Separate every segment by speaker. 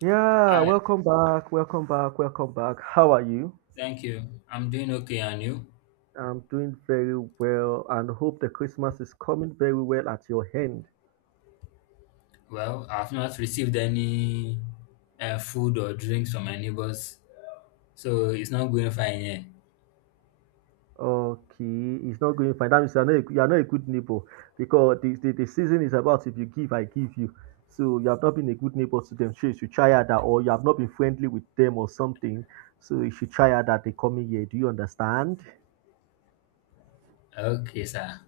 Speaker 1: Yeah,
Speaker 2: Hi,
Speaker 1: welcome back, welcome back, welcome back. How are you?
Speaker 2: thank you. I'm doing okay, and you?
Speaker 1: I'm doing very well and hope the Christmas is coming very well at your hand.
Speaker 2: Well, I've not received any food or drinks from my neighbors, so it's not going fine here.
Speaker 1: Okay, it's not going fine. That means you are not a good neighbor because the season is about if you give, I give you. So you have not been a good neighbor to them. So you should try harder, or you have not been friendly with them or something. So you should try harder the coming year. Do you understand?
Speaker 2: Okay, sir.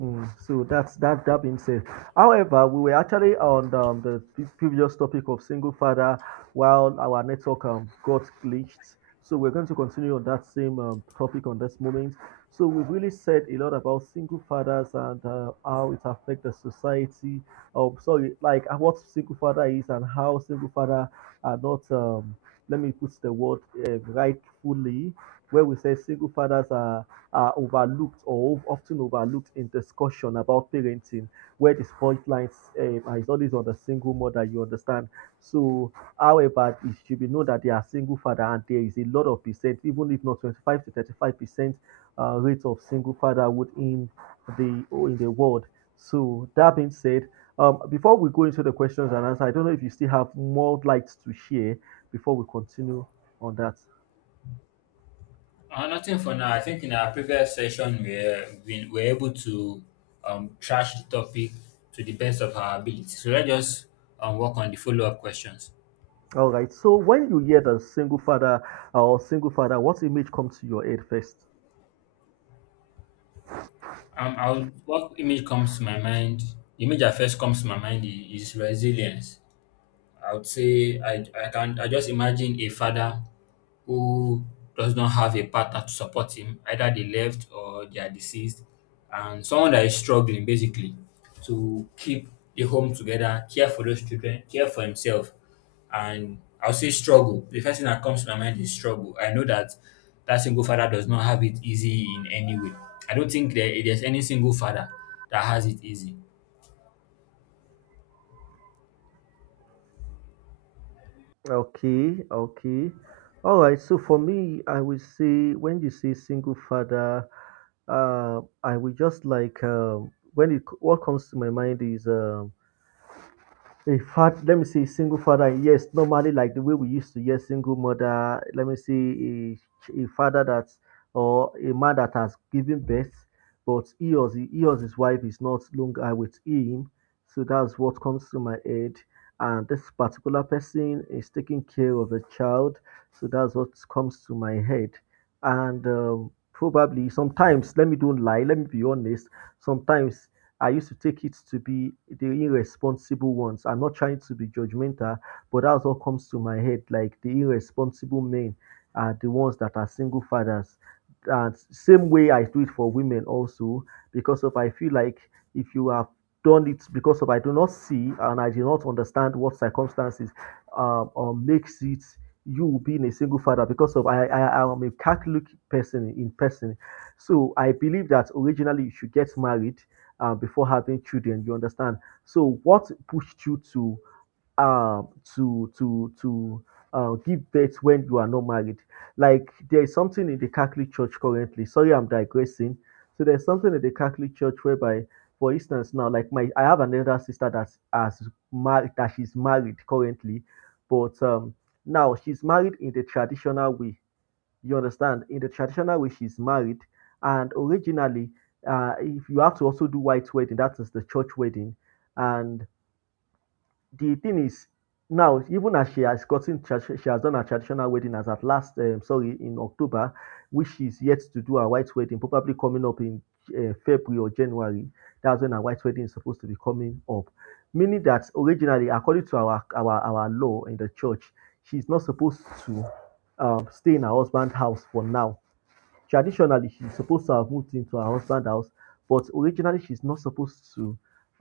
Speaker 1: So that that being said. However, we were actually on the previous topic of single father while our network got glitched. So we're going to continue on that same topic on this moment. So we've really said a lot about single fathers and how it affects the society. Sorry, like what single father is and how single father are not. Let me put the word rightfully, where we say single fathers are overlooked or often overlooked in discussion about parenting, where the spotlight is always on the single mother, you understand. So, however, it should be known that they are single father, and there is a lot of percent, even if not 25 to 35% rate of single fatherhood in the world. So, that being said, before we go into the questions and answers, I don't know if you still have more lights to share before we continue on that.
Speaker 2: Nothing for now. I think in our previous session, we were able to trash the topic to the best of our ability. So let's just work on the follow up questions.
Speaker 1: All right. So when you hear the single father or single father, what image comes to your head first?
Speaker 2: What image comes to my mind? The image that first comes to my mind is resilience. I would say I just imagine a father who does not have a partner to support him. Either they left or they are deceased, and someone that is struggling basically to keep the home together, care for those children, care for himself, and I'll say struggle. The first thing that comes to my mind is struggle. I know that that single father does not have it easy in any way. I don't think there's any single father that has it easy.
Speaker 1: Okay. Okay. All right. So for me, I will say when you say single father, I will just like when it what comes to my mind is. In fact, let me see, single father, yes, normally like the way we used to hear single mother, let me see a father that or a man that has given birth, but he or his wife is not longer with him. So that's what comes to my head. And this particular person is taking care of the child. So that's what comes to my head. And probably sometimes, let me don't lie, let me be honest, sometimes I used to take it to be the irresponsible ones. I'm not trying to be judgmental, but that's what comes to my head. Like the irresponsible men are the ones that are single fathers. And same way I do it for women also, because of I feel like if you have done it because of I do not see and I do not understand what circumstances makes it you being a single father because of I am a Catholic person in person. So I believe that originally you should get married before having children. You understand? So what pushed you to um to to to give birth when you are not married? Like there is something in the Catholic Church currently. Sorry, I'm digressing. So there's something in the Catholic Church whereby, for instance, now like my I have an elder sister that's as married that she's married currently, but now she's married in the traditional way you understand? In the traditional way, she's married, and originally, if you have to also do white wedding, that is the church wedding. And the thing is, now even as she has gotten, she has done her traditional wedding as at last, sorry, in October, which she's yet to do her white wedding, probably coming up in February or January. That's when her white wedding is supposed to be coming up. Meaning that originally, according to our law in the church, she's not supposed to stay in her husband's house for now. Traditionally, she's supposed to have moved into her husband's house, but originally she's not supposed to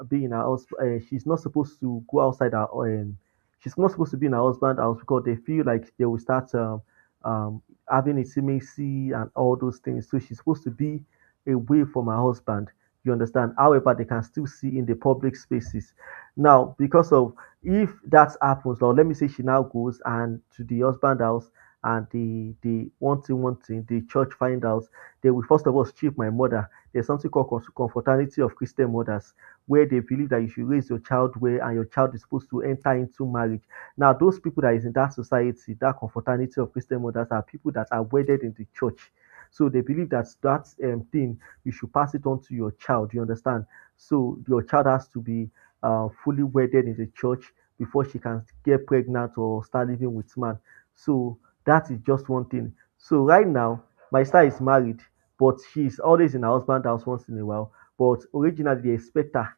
Speaker 1: be in her house. She's not supposed to go outside her. She's not supposed to be in her husband's house because they feel like they will start um, having intimacy and all those things. So she's supposed to be away from her husband. You understand? However, they can still see in the public spaces. Now, because of if that happens, now let me say she now goes and to the husband's house and the one thing the church find out, they will first of all strip my mother. There's something called confraternity of Christian mothers, where they believe that you should raise your child well and your child is supposed to enter into marriage. Now, those people that is in that society, that confraternity of Christian mothers, are people that are wedded in the church. So they believe that thing you should pass it on to your child. You understand? So your child has to be fully wedded in the church before she can get pregnant or start living with man. So that is just one thing. So right now, my sister is married, but she is always in her husband house once in a while. But originally, they expect her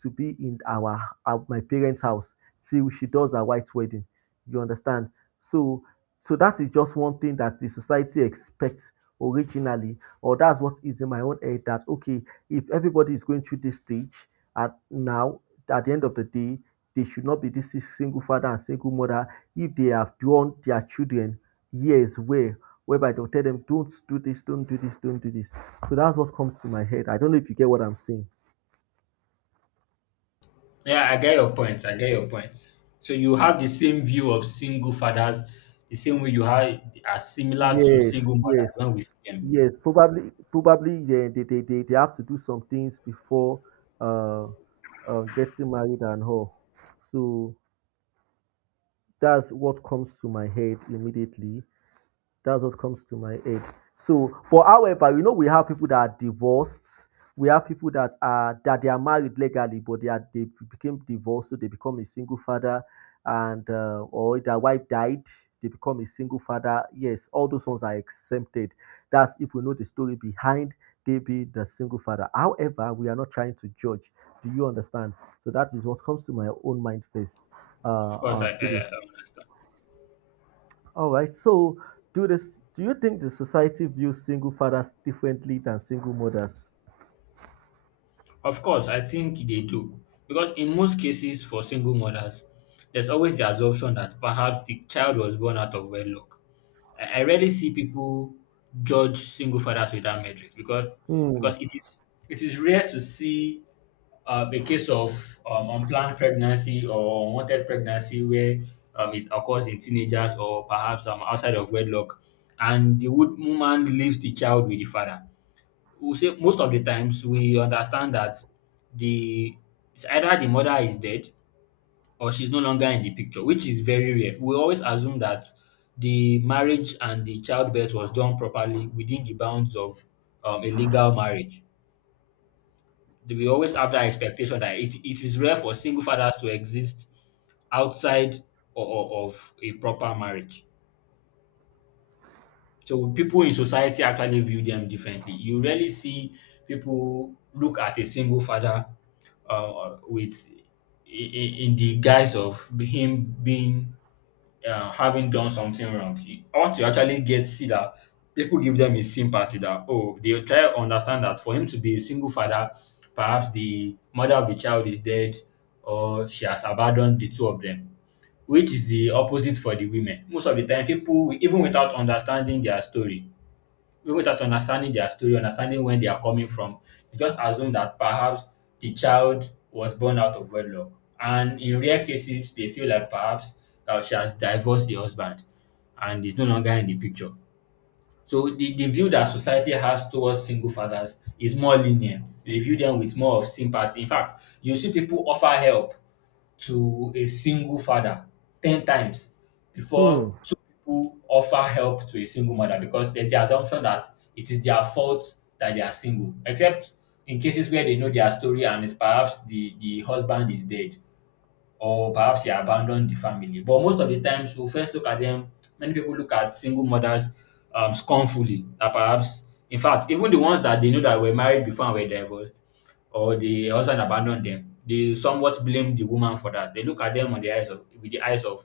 Speaker 1: to be in our my parents' house till she does her white wedding. You understand? So, so that is just one thing that the society expects originally, or that's what is in my own head. That okay, if everybody is going through this stage at now, at the end of the day, they should not be this single father and single mother if they have drawn their children years whereby they'll tell them, don't do this, don't do this, don't do this. So that's what comes to my head. I don't know if you get what I'm saying.
Speaker 2: Yeah, I get your point. I get your point. So you have the same view of single fathers, the same way you have are similar to
Speaker 1: Yes,
Speaker 2: single mothers
Speaker 1: yes,
Speaker 2: when we see them.
Speaker 1: yes. Probably probably yeah, they have to do some things before uh, getting married and all. So that's what comes to my head immediately. That's what comes to my aid. So, but however, you know, we have people that are divorced. We have people that they are married legally, but they became divorced, so they become a single father, and or their wife died, they become a single father. Yes, all those ones are exempted. That's if we know the story behind they be the single father. However, we are not trying to judge. Do you understand? So that is what comes to my own mind first.
Speaker 2: Of course,
Speaker 1: To the
Speaker 2: I understand.
Speaker 1: All right. So, do this? Do you think the society views single fathers differently than single mothers?
Speaker 2: Of course, I think they do. Because in most cases for single mothers, there's always the assumption that perhaps the child was born out of wedlock. I rarely see people judge single fathers with that metric because
Speaker 1: Hmm.
Speaker 2: because it is rare to see a case of unplanned pregnancy or unwanted pregnancy where it occurs in teenagers or perhaps outside of wedlock, and the woman leaves the child with the father. We'll say most of the times we understand that the it's either the mother is dead or she's no longer in the picture, which is very rare. We always assume that the marriage and the childbirth was done properly within the bounds of a legal marriage. We always have that expectation that it is rare for single fathers to exist outside of a proper marriage. So people in society actually view them differently. You rarely see people look at a single father with in the guise of him being having done something wrong. You ought to actually get see that people give them a sympathy that oh they try to understand that for him to be a single father, perhaps the mother of the child is dead or she has abandoned the two of them. Which is the opposite for the women. Most of the time, people, even without understanding their story, even without understanding their story, understanding when they are coming from, you just assume that perhaps the child was born out of wedlock. And in rare cases, they feel like perhaps she has divorced the husband and is no longer in the picture. So the view that society has towards single fathers is more lenient. They view them with more of sympathy. In fact, you see people offer help to a single father 10 times before
Speaker 1: Hmm.
Speaker 2: two people offer help to a single mother because there's the assumption that it is their fault that they are single, except in cases where they know their story and it's perhaps the husband is dead or perhaps he abandoned the family. But most of the times, we first look at them. Many people look at single mothers scornfully. That perhaps, in fact, even the ones that they know that were married before and were divorced, or the husband abandoned them, they somewhat blame the woman for that. They look at them on the eyes of with the eyes of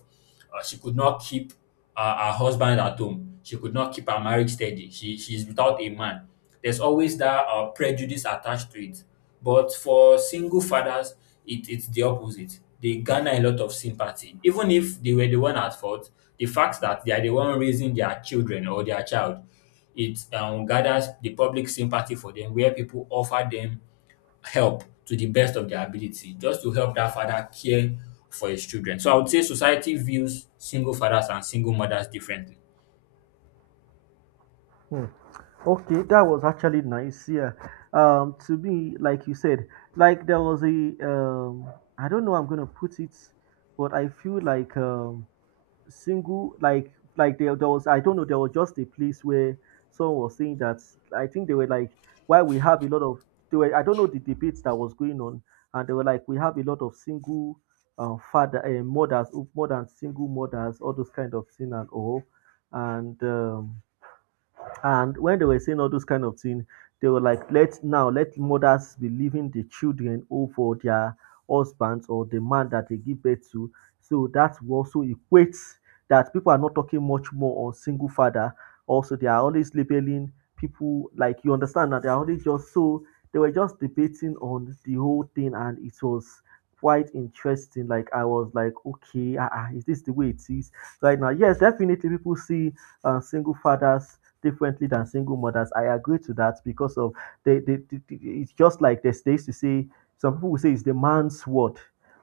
Speaker 2: she could not keep her husband at home. She could not keep her marriage steady. She's without a man. There's always that prejudice attached to it. But for single fathers, it's the opposite. They garner a lot of sympathy. Even if they were the one at fault, the fact that they are the one raising their children or their child, it gathers the public sympathy for them, where people offer them help to the best of their ability, just to help that father care for his children. So I would say society views single fathers and single mothers differently.
Speaker 1: Hmm. Okay, that was actually nice. Yeah. To me, like you said, like there was a um, I don't know how I'm gonna put it, but I feel like single like there was I don't know there was just a place where someone was saying that I think they were like why we have a lot of they were I don't know the debates that was going on and they were like we have a lot of single father mothers more than single mothers all those kind of thing and all and um, and when they were saying all those kind of things, they were like, let now let mothers be leaving the children over their husbands or the man that they give birth to. So that will also equates that people are not talking much more on single father. Also, they are always labeling people like you understand that they are always just so they were just debating on the whole thing and it was quite interesting. Like I was like, okay, ah, ah, is this the way it is right now? Yes, definitely people see single fathers differently than single mothers. I agree to that because of it's just like there's days to say some people will say it's the man's word.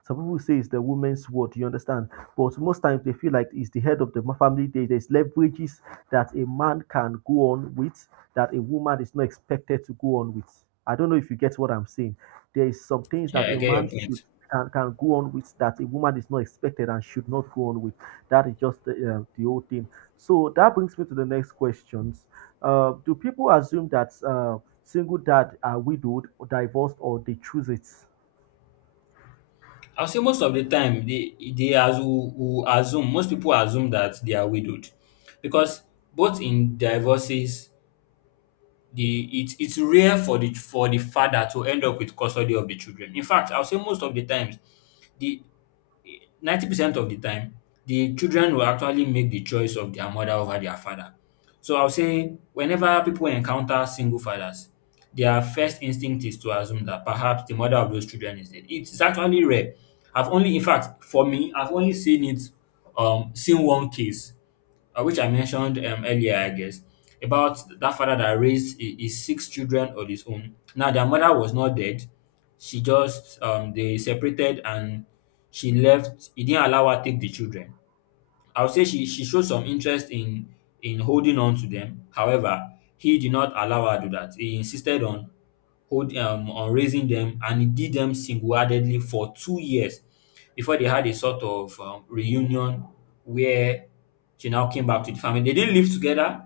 Speaker 1: Some people will say it's the woman's word, you understand? But most times they feel like it's the head of the family. There's leverages that a man can go on with that a woman is not expected to go on with. I don't know if you get what I'm saying. There is some things that
Speaker 2: Yeah, I
Speaker 1: a
Speaker 2: get your
Speaker 1: man should
Speaker 2: point.
Speaker 1: can go on with that a woman is not expected and should not go on with. That is just the whole thing. So that brings me to the next questions. Do people assume that single dad are widowed, or divorced, or they choose it?
Speaker 2: I'll say most of the time who assume most people assume that they are widowed because both in divorces the it's rare for the father to end up with custody of the children. In fact, I'll say most of the times the 90% of the time, the children will actually make the choice of their mother over their father. So I'll say whenever people encounter single fathers, their first instinct is to assume that perhaps the mother of those children is dead. It's actually rare. I've only, in fact, for me, I've only seen it, seen one case which I mentioned earlier, I guess, about that father that raised his six children on his own. Now, their mother was not dead. She just, they separated and she left. He didn't allow her take the children. I would say she showed some interest in holding on to them. However, he did not allow her to do that. He insisted on hold on raising them, and he did them single-handedly for 2 years before they had a sort of reunion where she now came back to the family. They didn't live together.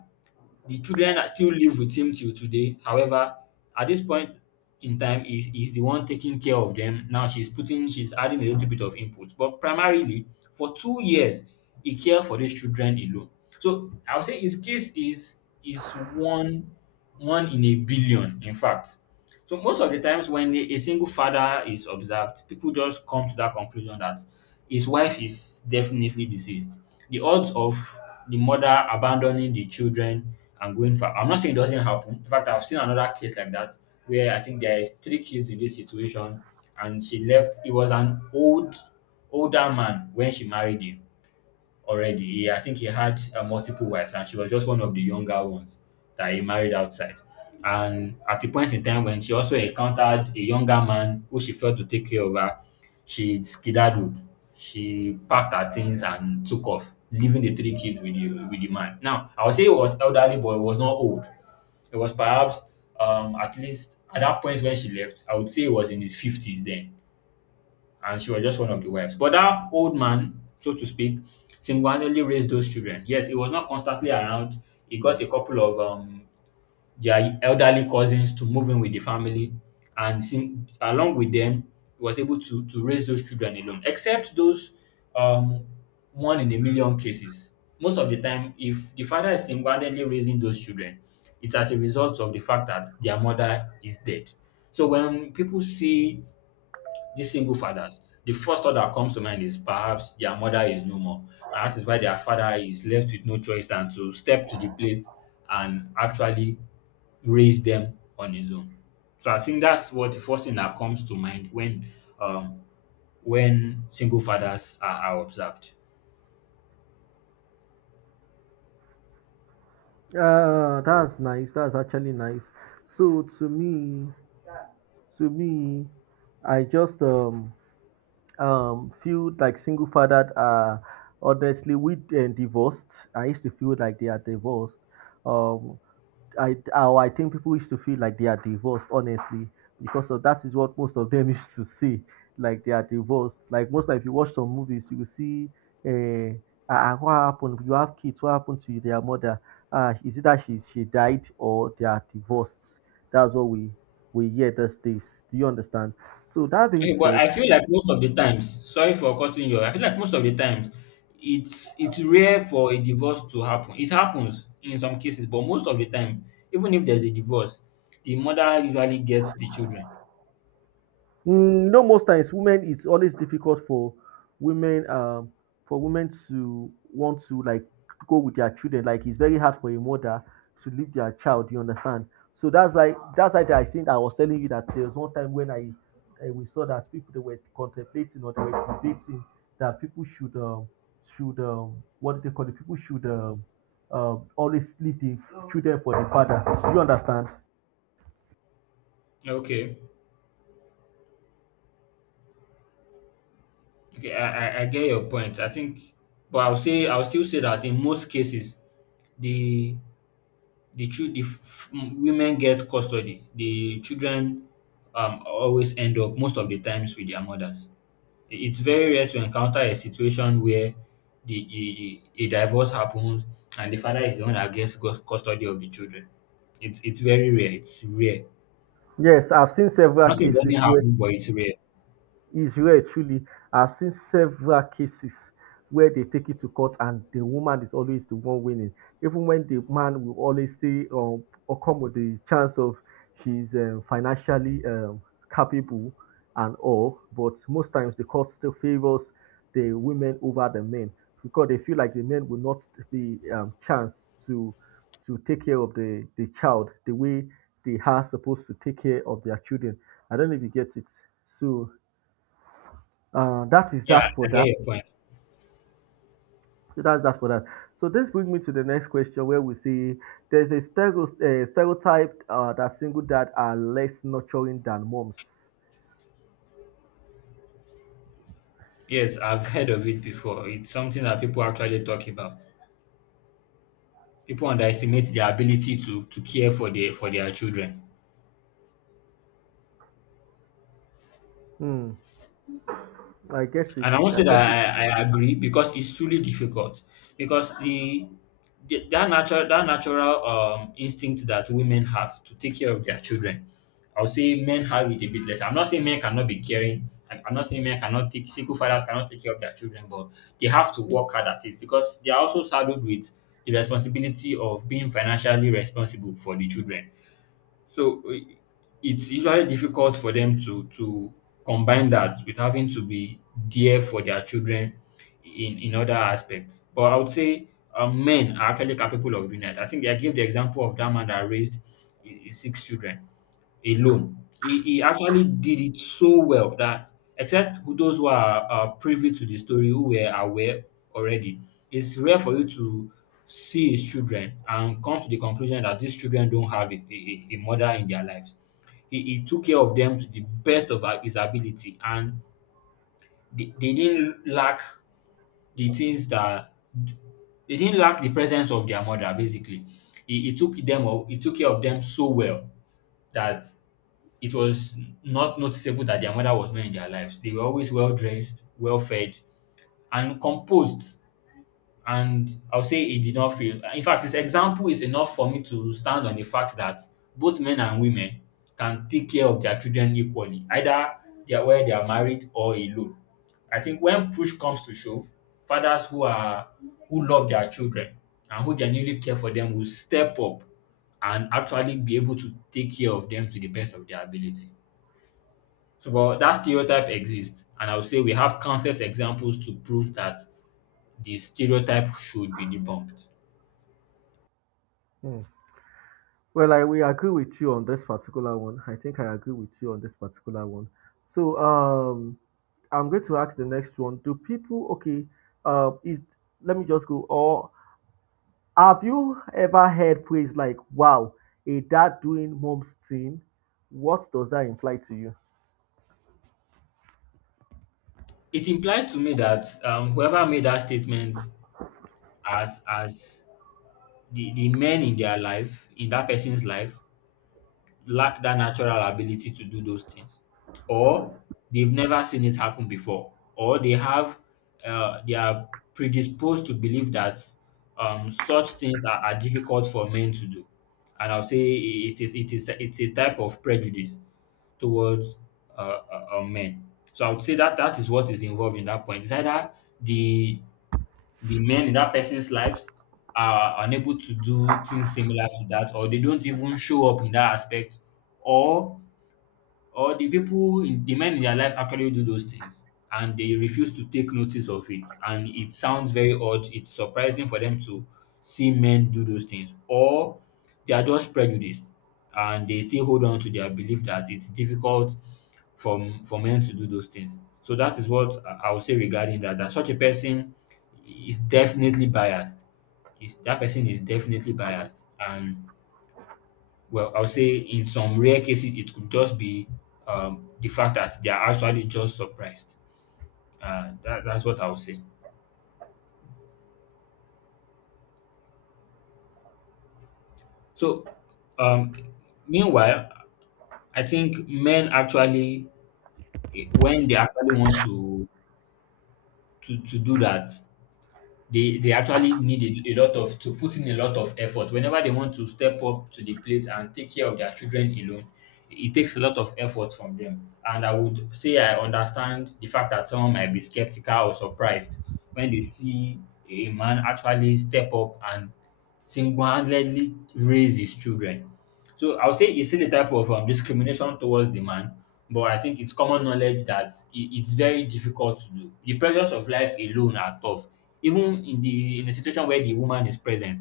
Speaker 2: The children are still live with him till today. However, at this point in time, is the one taking care of them. Now she's adding a little bit of input, but primarily for 2 years, he cared for these children alone. So I would say his case is one one in a billion, in fact. So most of the times when a single father is observed, people just come to that conclusion that his wife is definitely deceased. The odds of the mother abandoning the children and going for I'm not saying it doesn't happen. In fact, I've seen another case like that where I think there is three kids in this situation and she left it was an old older man when she married him already. He, I think he had multiple wives, and she was just one of the younger ones that he married outside. And at the point in time when she also encountered a younger man who she failed to take care of her, she skedaddled. She packed her things and took off, leaving the three kids with the man. Now, I would say he was elderly, but he was not old. It was perhaps at least at that point when she left, I would say he was in his fifties then and she was just one of the wives. But that old man, so to speak, single-handedly raised those children. Yes, he was not constantly around. He got a couple of their elderly cousins to move in with the family, and sing, along with them, he was able to raise those children alone. Except those um, one in a million cases. Most of the time, if the father is single-handedly raising those children, it's as a result of the fact that their mother is dead. So when people see these single fathers, the first thought that comes to mind is perhaps their mother is no more. And that is why their father is left with no choice than to step to the plate and actually raise them on his own. So I think that's what the first thing that comes to mind when um single fathers are observed.
Speaker 1: That's nice. That's actually nice. So to me, I just feel like single fathered are honestly with and divorced. I used to feel like they are divorced. Um, I think people used to feel like they are divorced, honestly, because of that is what most of them used to say, like they are divorced. Like most time, if you watch some movies, you will see, uh, what happened? You have kids. What happened to their mother? Ah, is it that she died or they are divorced? That's what we hear these days. Do you understand? So that being
Speaker 2: Okay, but
Speaker 1: said,
Speaker 2: I feel like most of the times, sorry for cutting you off, I feel like most of the times, it's rare for a divorce to happen. It happens in some cases, but most of the time, even if there's a divorce, the mother usually gets the children.
Speaker 1: You most times women it's always difficult women um for women to want to like go with their children. Like it's very hard for a mother to leave their child. You understand? So that's why I think I was telling you that there was one time when I we saw that people they were contemplating or they were debating that people should what do they call it? People should always leave the children for the father. Do you understand?
Speaker 2: Okay, okay, I get your point. I think, but I'll still say that in most cases, the the chil- the f- f- women get custody. The children always end up most of the times with their mothers. It's very rare to encounter a situation where the a divorce happens and the father is the one that gets custody of the children. It's very rare. It's rare.
Speaker 1: Yes, I've seen
Speaker 2: I'm
Speaker 1: several
Speaker 2: not saying it doesn't
Speaker 1: cases where
Speaker 2: happen, but it's rare.
Speaker 1: Israel truly, I've seen several cases where they take it to court and the woman is always the one winning. Even when the man will always say or come with the chance of she's financially capable and all, but most times the court still favors the women over the men because they feel like the men will not be chance to take care of the child the way they are supposed to take care of their children. I don't know if you get it. So that is
Speaker 2: Yeah,
Speaker 1: that
Speaker 2: I
Speaker 1: for
Speaker 2: get
Speaker 1: that.
Speaker 2: your point.
Speaker 1: So that's that for that. So this brings me to the next question where we see there's a stereotype that single dad are less nurturing than moms.
Speaker 2: Yes, I've heard of it before. It's something that people actually talk about. People underestimate their ability to care for their children.
Speaker 1: Hmm. I guess
Speaker 2: And I
Speaker 1: it's.
Speaker 2: won't say
Speaker 1: I guess. It,
Speaker 2: that I agree because it's truly difficult because the that natural instinct that women have to take care of their children. I would say men have it a bit less. I'm not saying men cannot be caring. I'm not saying men cannot take single fathers cannot take care of their children, but they have to work hard at it because they are also saddled with the responsibility of being financially responsible for the children. So it's usually difficult for them to combine that with having to be there for their children in other aspects. But I would say men are actually capable of doing that. I think I gave the example of that man that raised his six children alone. He actually did it so well that except those who are privy to the story, who were aware already, it's rare for you to see his children and come to the conclusion that these children don't have a mother in their lives. He took care of them to the best of his ability, and they didn't lack the things that they didn't lack the presence of their mother. Basically he took them up, he took care of them so well that it was not noticeable that their mother was not in their lives. They were always well dressed, well fed, and composed. And I'll say it did not fail. In fact, this example is enough for me to stand on the fact that both men and women can take care of their children equally, either they are where they are married or alone. I think when push comes to shove, fathers who are who love their children and who genuinely care for them will step up and actually be able to take care of them to the best of their ability. So, but that stereotype exists, and I would say we have countless examples to prove that the stereotype should be debunked.
Speaker 1: hmm. Well, I we agree with you on this particular one. I think I agree with you on this particular one. So I'm going to ask the next one. Do people okay? Is let me just go. Or Have you ever heard praise like, wow, a dad doing mom's thing? What does that imply to you?
Speaker 2: It implies to me that whoever made that statement as the men in their life, in that person's life, lack that natural ability to do those things, or they've never seen it happen before, or they have they are predisposed to believe that such things are difficult for men to do, and I'll say it's a type of prejudice towards uh, men. So I would say that that is what is involved in that point. It's either the the men in that person's lives are unable to do things similar to that, or they don't even show up in that aspect, or the people in the men in their life actually do those things and they refuse to take notice of it, and it sounds very odd. It's surprising for them to see men do those things, or they are just prejudiced and they still hold on to their belief that it's difficult for men to do those things. So that is what I would say regarding that, that such a person is definitely biased, is that person is definitely biased. And well, I'll say in some rare cases, it could just be the fact that they are actually just surprised. That's what I would say. So, um, meanwhile, I think men actually, when they actually want to do that, they actually need a lot of to put in a lot of effort whenever they want to step up to the plate and take care of their children alone. It takes a lot of effort from them, and I would say I understand the fact that someone might be skeptical or surprised when they see a man actually step up and single-handedly raise his children. So I'll say it's still a type of discrimination towards the man, but I think it's common knowledge that it's very difficult to do. The pressures of life alone are tough. Even in the in a situation where the woman is present,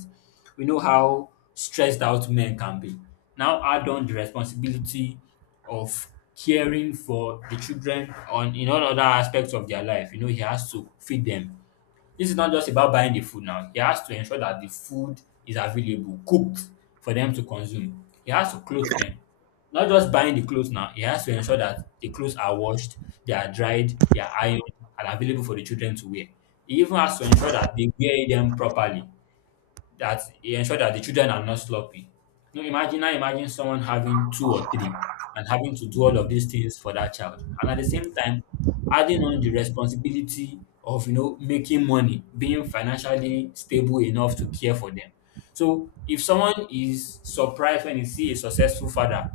Speaker 2: we know how stressed out men can be. Now add on the responsibility of caring for the children on in all other aspects of their life. You know, he has to feed them. This is not just about buying the food now. He has to ensure that the food is available, cooked for them to consume. He has to clothe them. Not just buying the clothes now, he has to ensure that the clothes are washed, they are dried, they are ironed, and available for the children to wear. He even has to ensure that they wear them properly, that he ensured that the children are not sloppy. Now imagine someone having two or three and having to do all of these things for that child. And at the same time, adding on the responsibility of, you know, making money, being financially stable enough to care for them. So if someone is surprised when he see a successful father,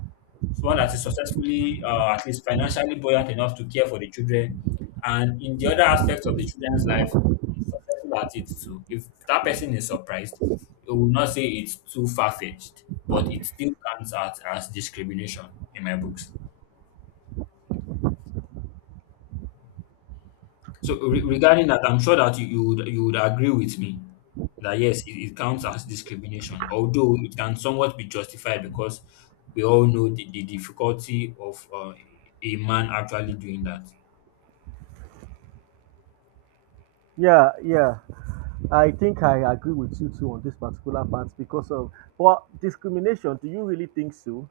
Speaker 2: someone that is successfully, at least financially buoyant enough to care for the children, and in the other aspects of the children's life, is successful at it too. If that person is surprised, it will not say it's too far fetched, but it still counts out as discrimination in my books. So regarding that, I'm sure that you would you would agree with me that yes, it counts as discrimination, although it can somewhat be justified because we all know the difficulty of a man actually doing that.
Speaker 1: Yeah, yeah. I think I agree with you too on this particular part because of well, discrimination, do you really think so?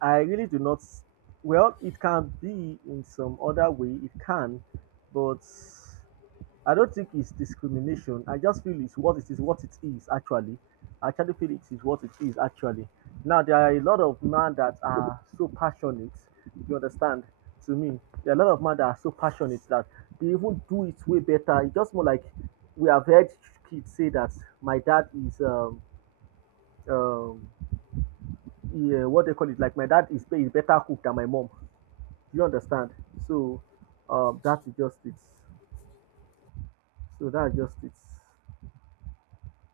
Speaker 1: I really do not s- well, it can be in some other way, it can, but I don't think it's discrimination. I just feel it's what it is actually. I actually feel it is what it is actually. Now there are a lot of men that are so passionate. You understand? To me, there are a lot of men that are so passionate that they even do it way better. It's just more like we have heard kids say that my dad is um yeah, what they call it like my dad is better cook than my mom. You understand? So that is just it. So that's just it.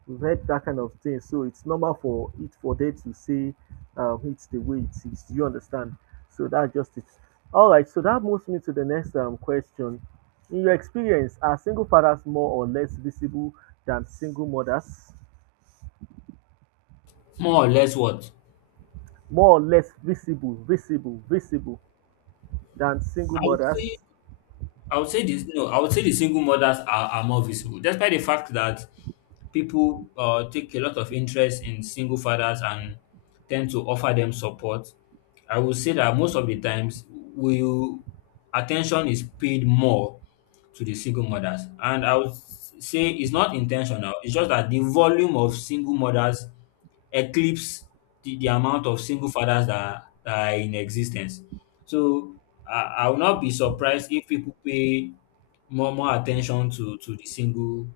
Speaker 1: We've read that kind of thing. So it's normal for it for them to say it's the way it is. Do you understand? So that's just it. All right. So that moves me to the next question. In your experience, are single fathers more or less visible than single mothers?
Speaker 2: More or less what?
Speaker 1: More or less visible, visible than single
Speaker 2: I would say
Speaker 1: mothers?
Speaker 2: I would say this no, I would say the single mothers are more visible, despite the fact that people take a lot of interest in single fathers and tend to offer them support. I would say that most of the times, we attention is paid more to the single mothers, and I would say it's not intentional. It's just that the volume of single mothers eclipse the amount of single fathers that are in existence. So I will not be surprised if people pay more attention to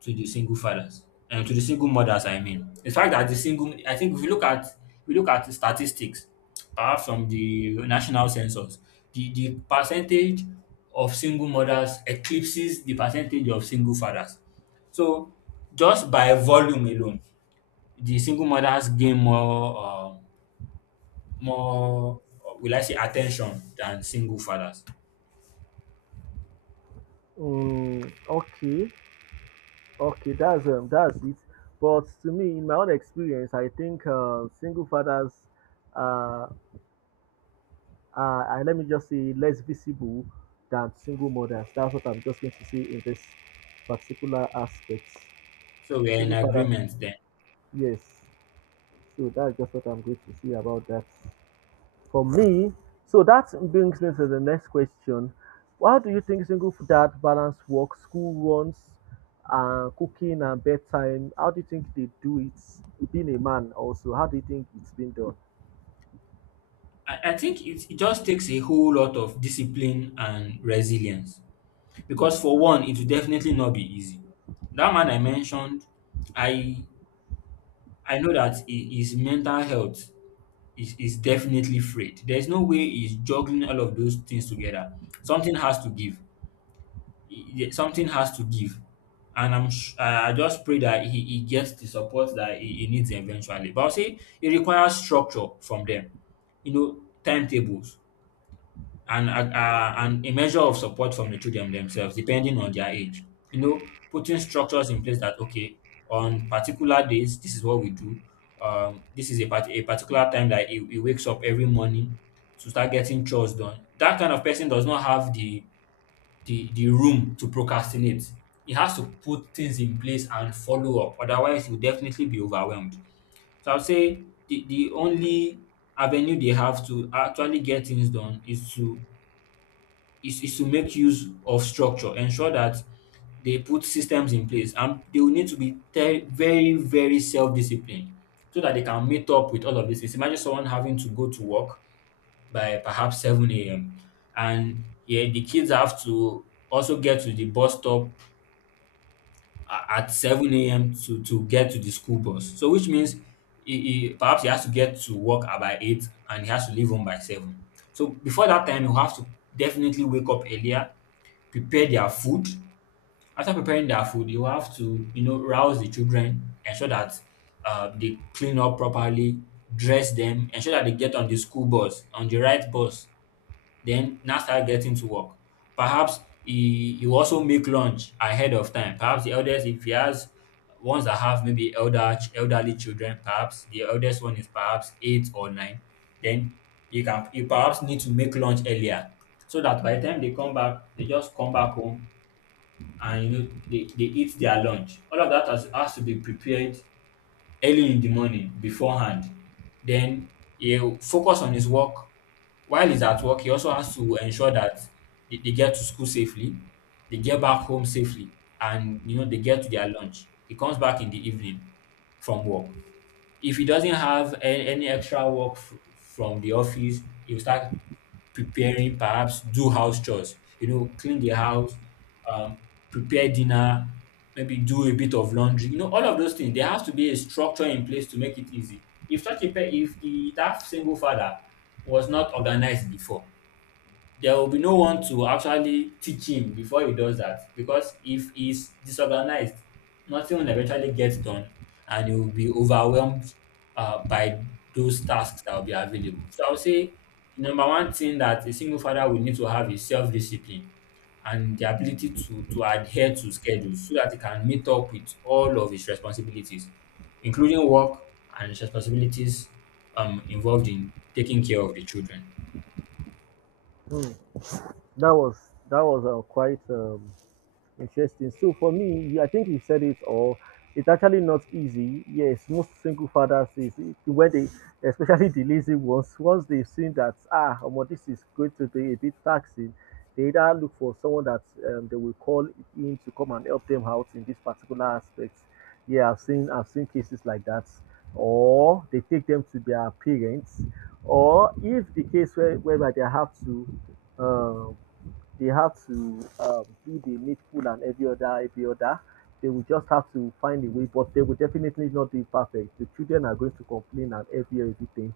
Speaker 2: to the single fathers and to the single mothers. I mean the fact that the single I think if you look at the statistics perhaps from the national census, the percentage of single mothers eclipses the percentage of single fathers. So just by volume alone, the single mothers gain more more will I say attention than single fathers.
Speaker 1: Okay, okay, that's it. But to me, in my own experience, I think single fathers uh, and let me just say less visible than single mothers. That's what I'm just going to say in this particular aspect.
Speaker 2: So we are in
Speaker 1: Single father,
Speaker 2: agreement then.
Speaker 1: yes. So that's just what I'm going to say about that. For me, so that brings me to the next question. How do you think single dad balance work, school runs, cooking and bedtime? How do you think they do it? Being a man also, how do you think it's been done?
Speaker 2: I think it just takes a whole lot of discipline and resilience. Because for one, it will definitely not be easy. That man I mentioned, I I know that his mental health is definitely frayed. There's no way he's juggling all of those things together. Something has to give. Something has to give. And I'm sh- I just pray that he gets the support that he needs eventually. But I'll say it requires structure from them. You know, timetables and a measure of support from the children themselves, depending on their age. You know, putting structures in place that okay, on particular days, this is what we do. This is a particular time that he wakes up every morning to start getting chores done. That kind of person does not have the the room to procrastinate. He has to put things in place and follow up. Otherwise, he'll definitely be overwhelmed. So I'll say the only avenue they have to actually get things done is to is to make use of structure, ensure that they put systems in place, and they will need to be very, very self disciplined so that they can meet up with all of these things. Imagine someone having to go to work by perhaps 7 a.m., and yeah, the kids have to also get to the bus stop at 7 a.m. To get to the school bus. So, which means perhaps he has to get to work at by 8 and he has to leave home by 7. So, before that time, he'll have to definitely wake up earlier, prepare their food. After preparing their food, you have to, you know, rouse the children, ensure that they clean up properly, dress them, ensure that they get on the school bus, on the right bus, then now start getting to work. Perhaps you also make lunch ahead of time. Perhaps the eldest, if he has ones that have maybe elderly children, perhaps the eldest one is perhaps 8 or 9, then you perhaps need to make lunch earlier so that by the time they come back, they just come back home and they eat their lunch. All of that has to be prepared early in the morning beforehand. Then he'll focus on his work. While he's at work, he also has to ensure that they get to school safely, they get back home safely, and they get to their lunch. He comes back in the evening from work. If he doesn't have any extra work from the office, he'll start preparing, perhaps do house chores, clean the house, um, prepare dinner, maybe do a bit of laundry, all of those things. There has to be a structure in place to make it easy. If if the that single father was not organized before, there will be no one to actually teach him before he does that, because if he's disorganized, nothing will eventually get done and he will be overwhelmed by those tasks that will be available. So I would say the number one thing that a single father will need to have is self discipline and the ability to adhere to schedules so that he can meet up with all of his responsibilities, including work and his responsibilities involved in taking care of the children.
Speaker 1: Hmm. That was that was quite Interesting. So for me, I think you said it all. It's actually not easy. Yes, most single fathers is when they, especially the lazy ones, once they've seen that ah, well, this is going to be a bit taxing, they either look for someone that they will call in to come and help them out in this particular aspect. Yeah, I've seen cases like that, or they take them to their parents, or if the case where whereby um, they have to do the needful and every other, every other. They will just have to find a way, but they will definitely not be perfect. The children are going to complain and every everything.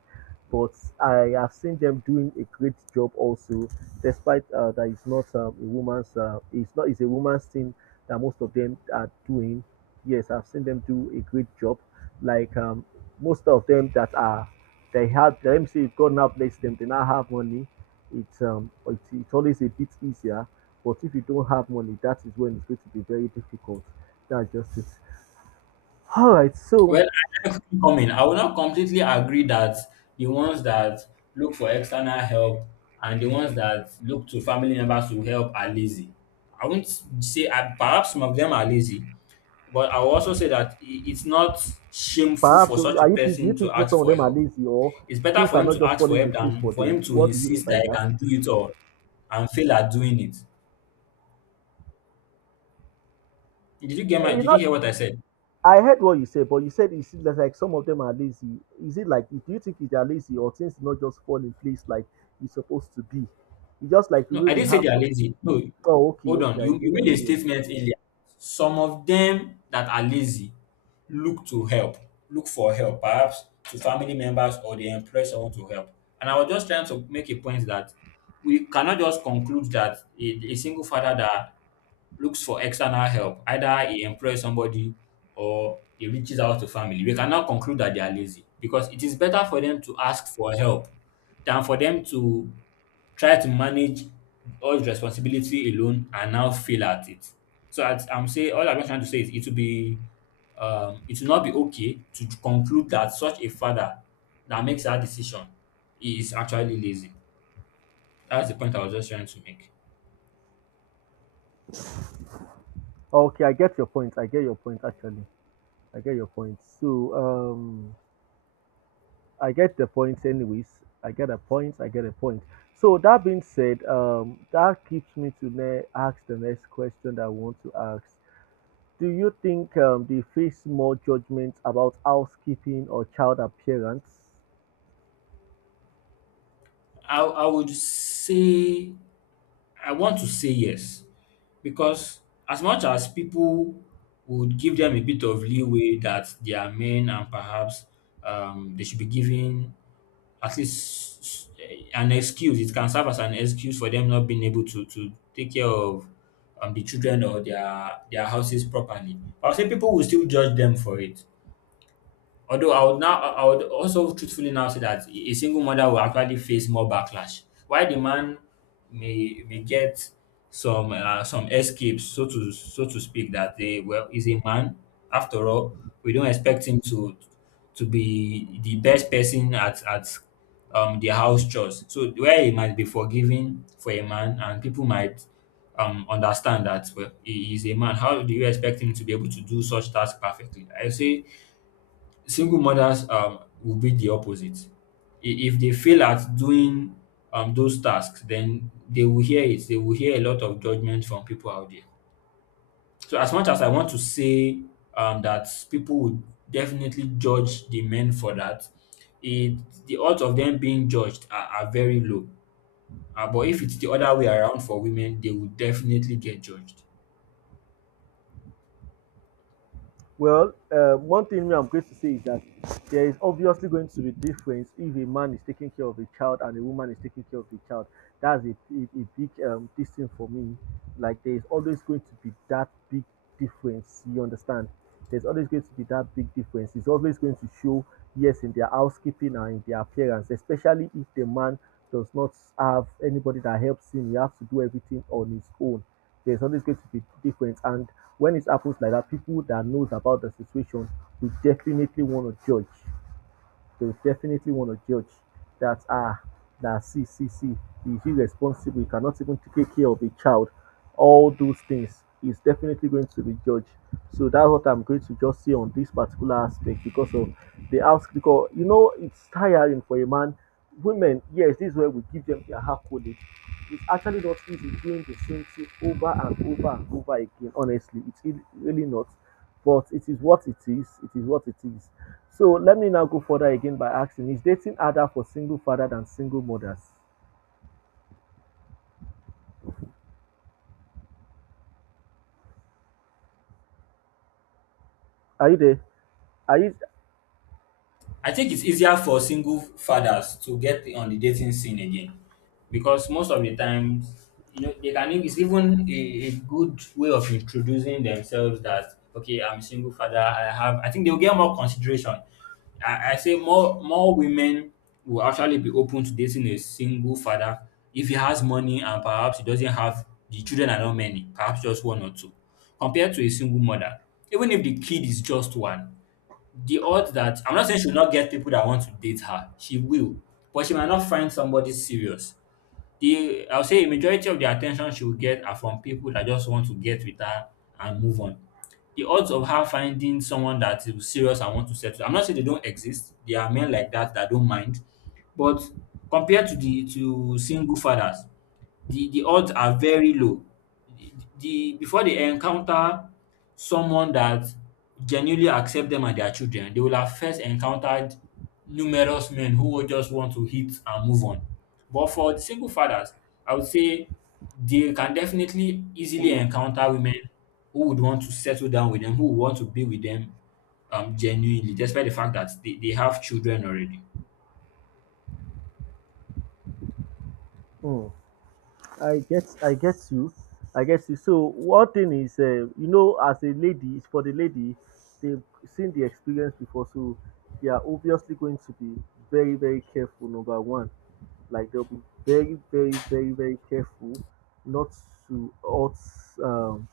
Speaker 1: But I have seen them doing a great job also, despite that it's not a it's not it's a woman's thing that most of them are doing. Yes, I've seen them do a great job. Like most of them that are they have the MC God now bless them, they now have money. It's it's always a bit easier. But if you don't have money, that is when it's going to be very difficult. That's just it. All right.
Speaker 2: Well,
Speaker 1: So
Speaker 2: I can quickly come in. I will not completely agree that the ones that look for external help and the ones that look to family members to help are lazy. I won't say perhaps some of them are lazy, but I will also say that it's not shameful
Speaker 1: perhaps
Speaker 2: for such a
Speaker 1: are you think do you
Speaker 2: person to
Speaker 1: think
Speaker 2: ask
Speaker 1: some of
Speaker 2: for
Speaker 1: them are
Speaker 2: help.
Speaker 1: lazy or
Speaker 2: It's better
Speaker 1: things
Speaker 2: for
Speaker 1: are
Speaker 2: him
Speaker 1: not
Speaker 2: to
Speaker 1: just
Speaker 2: ask for
Speaker 1: falling
Speaker 2: help
Speaker 1: in place
Speaker 2: than
Speaker 1: for
Speaker 2: for him
Speaker 1: them?
Speaker 2: to
Speaker 1: What do you mean
Speaker 2: insist
Speaker 1: by
Speaker 2: that he
Speaker 1: that?
Speaker 2: can do it all and fail at doing it. Did you get my?
Speaker 1: You
Speaker 2: Did you
Speaker 1: know,
Speaker 2: hear what I said?
Speaker 1: I heard what you said, but you said it seems like some of them are lazy. Is it like do you think they are lazy or things not just fall in place like it's supposed to be? It's just like the
Speaker 2: No,
Speaker 1: way
Speaker 2: I
Speaker 1: we
Speaker 2: didn't say
Speaker 1: have
Speaker 2: they are
Speaker 1: some.
Speaker 2: lazy. No,
Speaker 1: Oh, okay,
Speaker 2: hold on.
Speaker 1: okay.
Speaker 2: You made a statement earlier. Some of them that are lazy look to help, look for help, perhaps to family members, or they employ someone to help. And I was just trying to make a point that we cannot just conclude that a single father that looks for external help, either he employs somebody or he reaches out to family — we cannot conclude that they are lazy, because it is better for them to ask for help than for them to try to manage all the responsibility alone and now fail at it. So at, I'm saying all I'm just trying to say is, it will not be okay to conclude that such a father that makes that decision is actually lazy. That's the point I was just trying to make.
Speaker 1: Okay, I get your point. I get your point actually. I get your point. So um, I get the point, anyways. I get a point. I get a point. So that being said, that keeps me to ask the next question that I want to ask. Do you think they face more judgment about housekeeping or child appearance?
Speaker 2: I would say I want to say yes, because as much as people would give them a bit of leeway that they are men and perhaps they should be given at least an excuse. It can serve as an excuse for them not being able to take care of the children or their houses properly. But I would say people will still judge them for it. Although I would also truthfully now say that a single mother will actually face more backlash. While the man may get some escapes, so to speak, that they, well, is a man. After all, we don't expect him to be the best person at the house chores. So where he might be forgiving for a man, and people might understand that, well, he is a man. How do you expect him to be able to do such tasks perfectly? I say single mothers will be the opposite. If they fail at doing those tasks, then they will hear it. They will hear a lot of judgment from people out there. So as much as I want to say that people would definitely judge the men for that, it the odds of them being judged are very low. But if it's the other way around for women, they will definitely get judged.
Speaker 1: Well, one thing me I'm going to say is that there is obviously going to be difference if a man is taking care of a child and a woman is taking care of the child. That's a big this thing for me. Like there is always going to be that big difference. You understand? There's always going to be that big difference. It's always going to show yes in their housekeeping and in their appearance, especially if the man does not have anybody that helps him. He has to do everything on his own there's always going to be difference. And when it happens like that, people that knows about the situation will definitely want to judge they will definitely want to judge that ah that see he's irresponsible, he cannot even take care of a child. All those things is definitely going to be judged. So that's what I'm going to just say on this particular aspect because of they ask because you know it's tiring for a man. Women, yes, this is where we give them their half credit. It's actually not easy doing the same thing over and over and over again. Honestly, it's really not. But it is what it is. It is what it is. So let me now go further again by asking Is dating harder for single father than single mothers? Are you there? Are you?
Speaker 2: I think it's easier for single fathers to get on the dating scene again, because most of the times, they can it's even a good way of introducing themselves that, okay, I'm a single father, I think they'll get more consideration. I say more women will actually be open to dating a single father if he has money and perhaps he doesn't have the children are not many, perhaps just one or two, compared to a single mother. Even if the kid is just one, the odds that — I'm not saying she will not get people that want to date her. She will, but she might not find somebody serious. The I'll say a majority of the attention she will get are from people that just want to get with her and move on. The odds of her finding someone that is serious and want to settle — I'm not saying they don't exist. There are men like that that don't mind, but compared to single fathers, the odds are very low. The before they encounter someone that genuinely accept them and their children, they will have first encountered numerous men who will just want to hit and move on. But for the single fathers, I would say they can definitely easily encounter women who would want to settle down with them, who would want to be with them genuinely, despite the fact that they have children already.
Speaker 1: Hmm. I get you, I get you. So one thing is, you know, as a lady, it's for the lady, they've seen the experience before, so they are obviously going to be very, very careful. Number one, like they'll be very, very, very careful not to hurt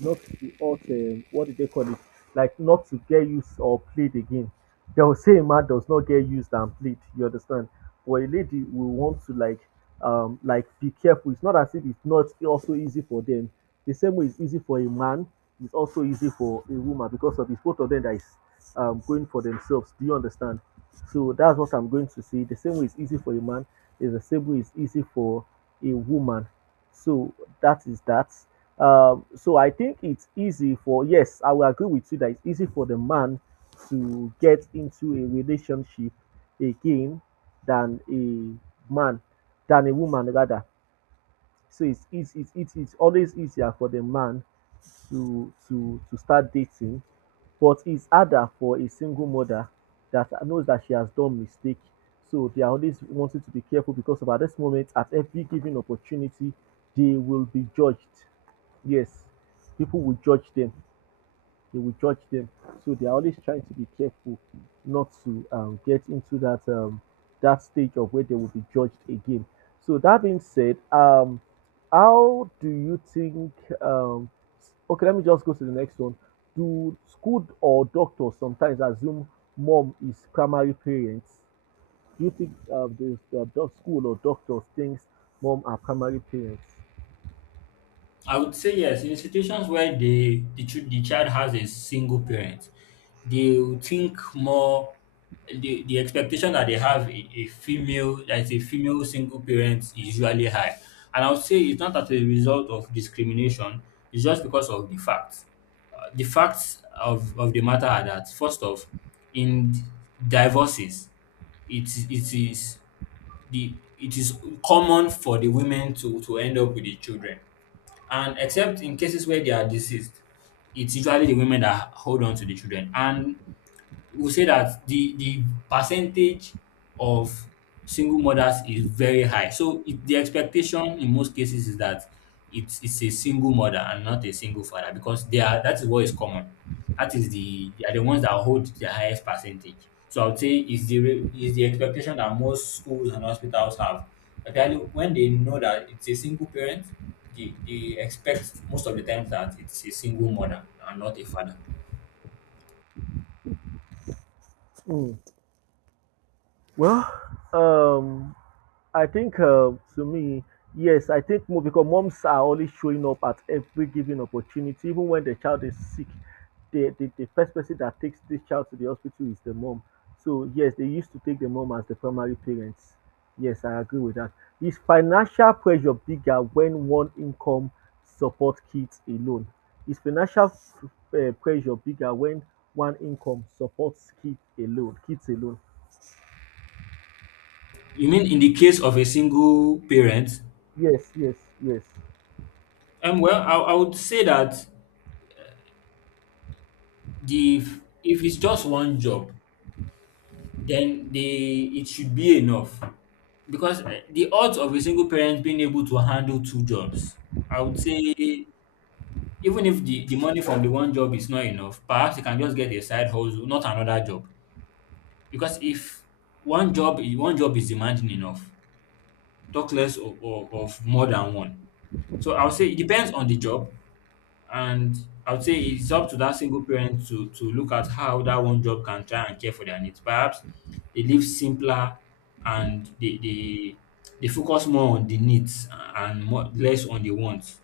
Speaker 1: not to what did they call it? Like not to get used or played again. They will say a man does not get used and played. You understand? But a lady will want to like be careful. It's not as if it's not also easy for them. The same way it's easy for a man, it's also easy for a woman because of it's both of them that is going for themselves. Do you understand? So that's what I'm going to say. The same way it's easy for a man is the same way it's easy for a woman. So that is that. So I think it's easy for, yes, I will agree with you that it's easy for the man to get into a relationship again than a man, than a woman rather. So it's easy, it's always easier for the man to start dating, but it's harder for a single mother that knows that she has done mistake. So they are always wanting to be careful because at this moment, at every given opportunity, they will be judged. Yes, people will judge them they will judge them. So they are always trying to be careful not to get into that that stage of where they will be judged again. So that being said, how do you think? Um, okay, let me just go to the next one. Do school or doctors sometimes assume mom is primary parents? Do you think the school or doctors thinks mom are primary parents?
Speaker 2: I would say yes. In situations where the child has a single parent, they will think more. The expectation that they have a female — that is, a female single parent — is usually high, and I would say it's not as a result of discrimination. It's just because of the facts. The facts of the matter are that, first off, in divorces, it it is it is common for the women to end up with the children, and except in cases where they are deceased, it's usually the women that hold on to the children. And we'll say that the percentage of single mothers is very high. So the expectation in most cases is that it's a single mother and not a single father, because they are that is what is common. That is the they are the ones that hold the highest percentage. So I would say is the expectation that most schools and hospitals have. Actually, when they know that it's a single parent, they expect most of the times that it's a single mother and not a father.
Speaker 1: Mm. Well, um, I think to me, yes, I think because moms are always showing up at every given opportunity, even when the child is sick. The first person that takes this child to the hospital is the mom. So, yes, they used to take the mom as the primary parents. Yes, I agree with that. Is financial pressure bigger when one income support kids alone? Is financial pressure bigger when one income supports kids alone? Kids alone.
Speaker 2: You mean in the case of a single parent?
Speaker 1: Yes, yes, yes.
Speaker 2: Well, I would say that the if it's just one job, then the it should be enough, because the odds of a single parent being able to handle two jobs, I would say — even if the money from the one job is not enough, perhaps you can just get a side hustle, not another job. Because if one job is demanding enough, talk less of more than one. So I would say it depends on the job. And I would say it's up to that single parent to look at how that one job can try and care for their needs. Perhaps they live simpler and they focus more on the needs and less on the wants.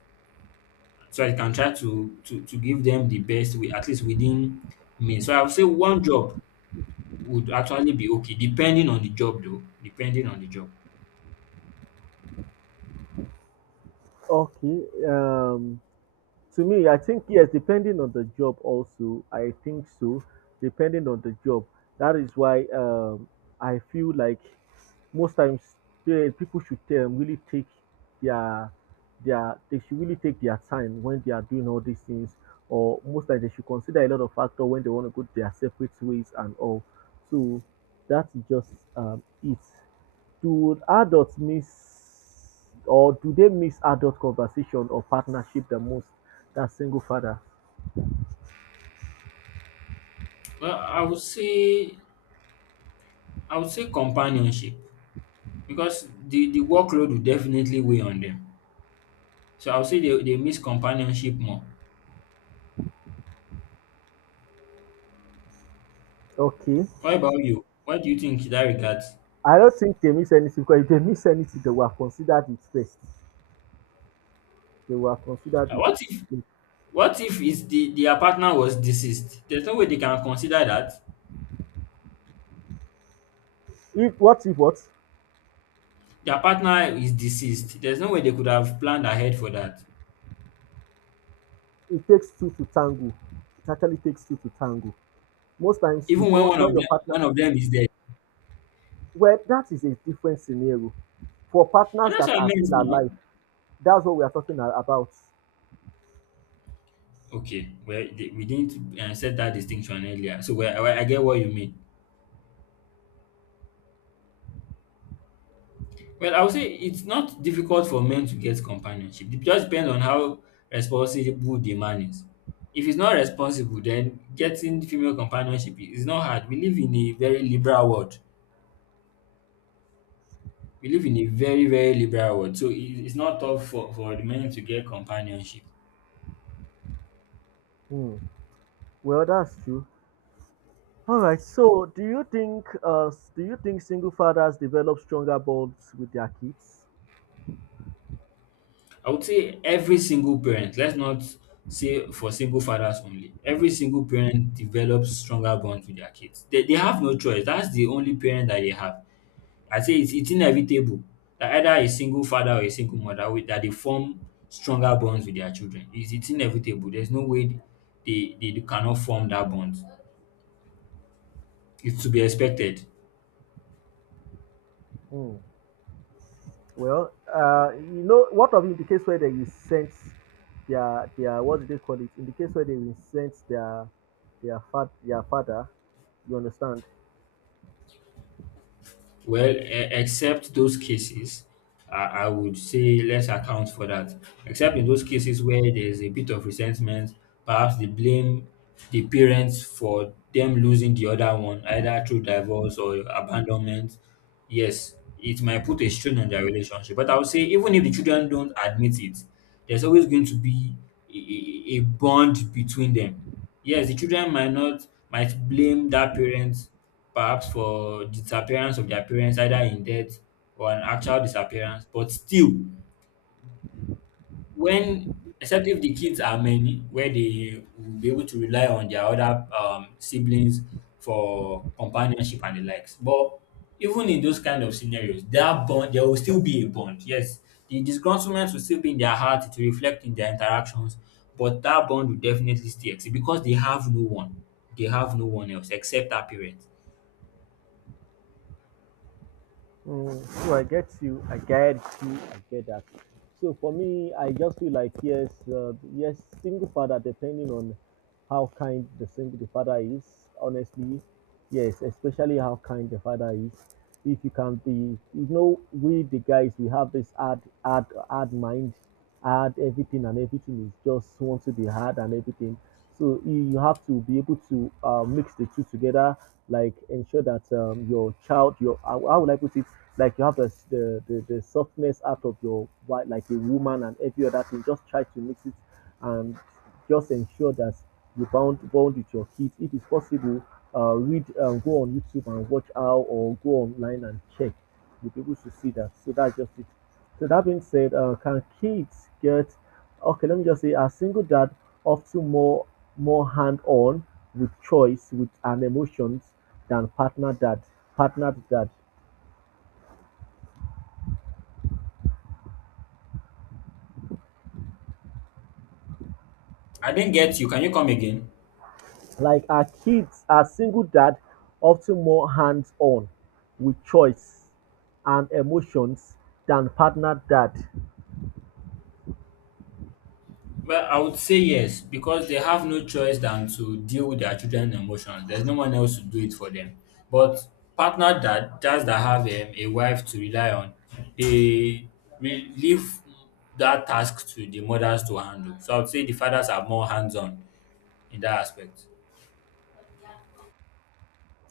Speaker 2: So I can try to give them the best way, at least within me. So I would say one job would actually be okay, depending on the job though. Depending on the job.
Speaker 1: Okay. To me, I think yes, depending on the job also, I think so, depending on the job. That is why I feel like most times eh, people should really take their their they should really take their time when they are doing all these things, or most times they should consider a lot of factor when they want to go their separate ways and all. So that's just it. Do adults miss or do they miss adult conversation or partnership the most? And single fathers.
Speaker 2: Well, I would say companionship, because the workload will definitely weigh on them. So I will say they miss companionship more.
Speaker 1: Okay.
Speaker 2: What about you? What do you think in that regard?
Speaker 1: I don't think they miss anything because if they miss anything, they were considered it first. They were considered
Speaker 2: Uh, what if
Speaker 1: it.
Speaker 2: what if is the their partner was deceased? There's no way they can consider that.
Speaker 1: If what if what,
Speaker 2: Their partner is deceased. There's no way they could have planned ahead for that.
Speaker 1: it takes two to tango. It actually takes two to tango. Most times you
Speaker 2: Even when
Speaker 1: don't
Speaker 2: one of
Speaker 1: when your
Speaker 2: them
Speaker 1: partner,
Speaker 2: one of them is dead.
Speaker 1: well that is a different scenario. For
Speaker 2: And
Speaker 1: partners
Speaker 2: that's
Speaker 1: that
Speaker 2: what I
Speaker 1: are
Speaker 2: meant
Speaker 1: still
Speaker 2: now.
Speaker 1: alive, that's what we are talking about.
Speaker 2: Okay, well, we didn't set that distinction earlier. So, well, I get what you mean. Well, I would say it's not difficult for men to get companionship. It just depends on how responsible the man is. If he's not responsible, then getting female companionship is not hard. We live in a very liberal world. We live in a very, very liberal world. So it's not tough for the men to get companionship.
Speaker 1: Hmm. Well, that's true. All right. So, do you think do you think single fathers develop stronger bonds with their kids?
Speaker 2: I would say every single parent — let's not say for single fathers only — every single parent develops stronger bonds with their kids. They have no choice. That's the only parent that they have. I say it's inevitable that either a single father or a single mother will that they form stronger bonds with their children. It's inevitable. There's no way they cannot form that bond. It's to be expected.
Speaker 1: Hmm. Well, you know, what of in the case where they will send their what do they call it? In the case where they will send their fat their father, you understand?
Speaker 2: Well, e- Except those cases, I would say let's account for that. Except in those cases where there's a bit of resentment, perhaps they blame the parents for them losing the other one, either through divorce or abandonment. Yes, it might put a strain on their relationship. But I would say, even if the children don't admit it, there's always going to be a bond between them. Yes, the children might not, might blame that parent perhaps for disappearance of their parents either in death or an actual disappearance. But still, when except if the kids are many, where they will be able to rely on their other siblings for companionship and the likes. But even in those kind of scenarios, that bond there will still be a bond. Yes, the disgruntlement will still be in their heart. It will reflect in their interactions, but that bond will definitely still exist because they have no one. They have no one else except their parents.
Speaker 1: Mm, so I get you, I get you, I get that. So for me, I just feel like yes, yes, single father, depending on how kind the father is, honestly, yes, especially how kind the father is. If you can be, you know, we the guys, we have this hard, hard, hard mind, hard everything and everything is just want to be hard and everything. So you have to be able to mix the two together, like ensure that your child, your how would I put it, like you have the softness out of your wife, like a woman and every other thing. Just try to mix it and just ensure that you bond with your kids. If it's possible, read go on YouTube and watch how or go online and check. You'll be able to see that. So that's just it. So that being said, can kids get okay? Let me just say, a single dad often more more hand-on with choice with and emotions than partner dad? Partner dad,
Speaker 2: I didn't get you. Can you come again?
Speaker 1: like our kids, our single dad often more hands-on with choice and emotions than partner dad.
Speaker 2: Well, I would say yes because they have no choice than to deal with their children's emotions. There's no one else to do it for them. But partner that dads that have a wife to rely on, they leave that task to the mothers to handle. So I would say the fathers are more hands-on in that aspect.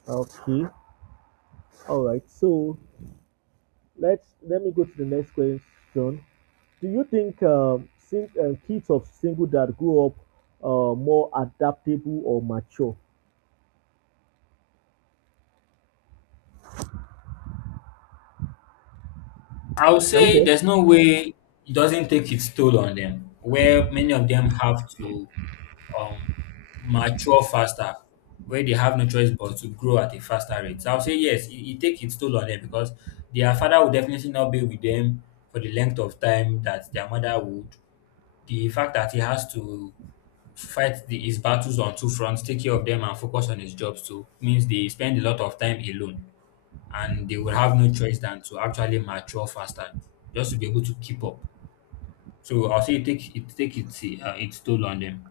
Speaker 1: Okay, all right. So let's let me go to the next question. Do you think kids of single dad grow up more adaptable or mature?
Speaker 2: I would
Speaker 1: Are you
Speaker 2: say
Speaker 1: there?
Speaker 2: there's no way it doesn't take its toll on them, where many of them have to um, mature faster, where they have no choice but to grow at a faster rate. So I'll say yes, it takes its toll on them because their father will definitely not be with them for the length of time that their mother would. The fact that he has to fight his battles on two fronts, take care of them and focus on his jobs too, means they spend a lot of time alone and they will have no choice than to actually mature faster just to be able to keep up. So I'll say it take its toll on them.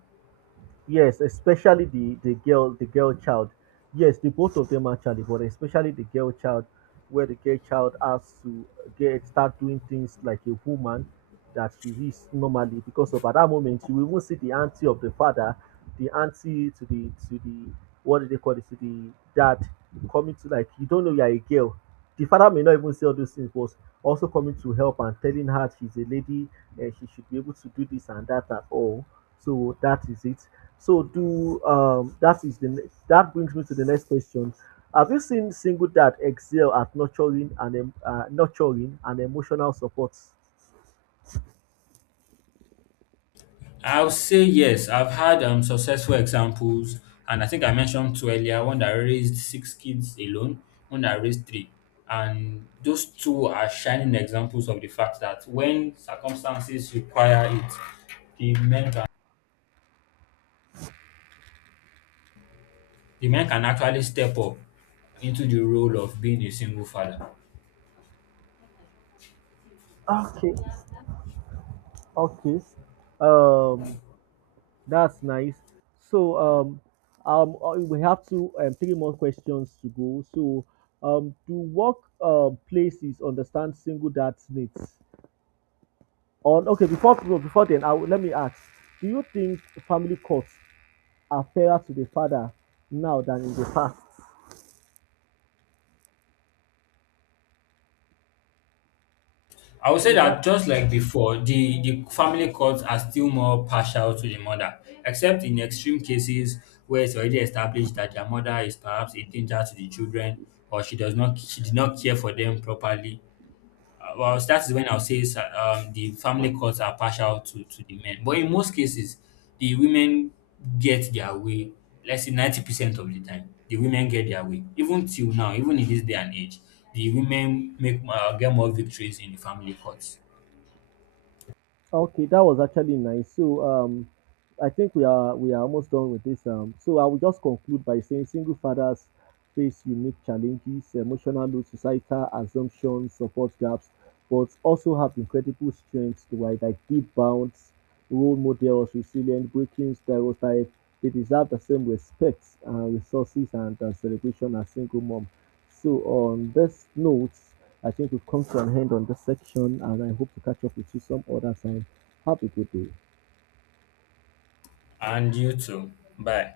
Speaker 1: Yes, especially the girl child. Yes, the both of them actually, but especially the girl child, where the girl child has to get start doing things like a woman that she is normally because of at that moment you will even see the auntie of the father, the auntie to the what do they call it to the dad coming to like you don't know you are a girl. The father may not even say all those things, but also coming to help and telling her she's a lady and she should be able to do this and that and all. So that is it. So do that is the next that brings me to the next question. Have you seen single dad excel at nurturing and nurturing and emotional support?
Speaker 2: I'll say yes. I've had successful examples, and I think I mentioned two earlier. One that raised six kids alone, one that raised three, and those two are shining examples of the fact that when circumstances require it, the men can the men can actually step up into the role of being a single father.
Speaker 1: Okay, okay. Um, that's nice. So we have two three more questions to go. So do work places understand single dad's needs? On okay before then, I will, let me ask. Do you think family courts are fairer to the father now than in the past.
Speaker 2: I would say
Speaker 1: Is that
Speaker 2: that just like before, the family courts are still more partial to the mother, except in extreme cases where it's already established that their mother is perhaps a danger to the children or she did not care for them properly. Well, that is when I'll say the family courts are partial to the men. But in most cases, the women get their way. Let's say 90% of the time, the women get their way. Even till now, even in this day and age, the women make get more victories in the family courts.
Speaker 1: okay? That was actually nice. So I think we are almost done with this. So I will just conclude by saying single fathers face unique challenges, emotional load, societal assumptions, support gaps, but also have incredible strengths to either give bounds, role models, resilient, breaking stereotypes. They deserve the same respect, resources, and celebration as single mom. So on this note, I think we've come to an end on this section and I hope to catch up with you some other time. Have a good day.
Speaker 2: And you too. Bye.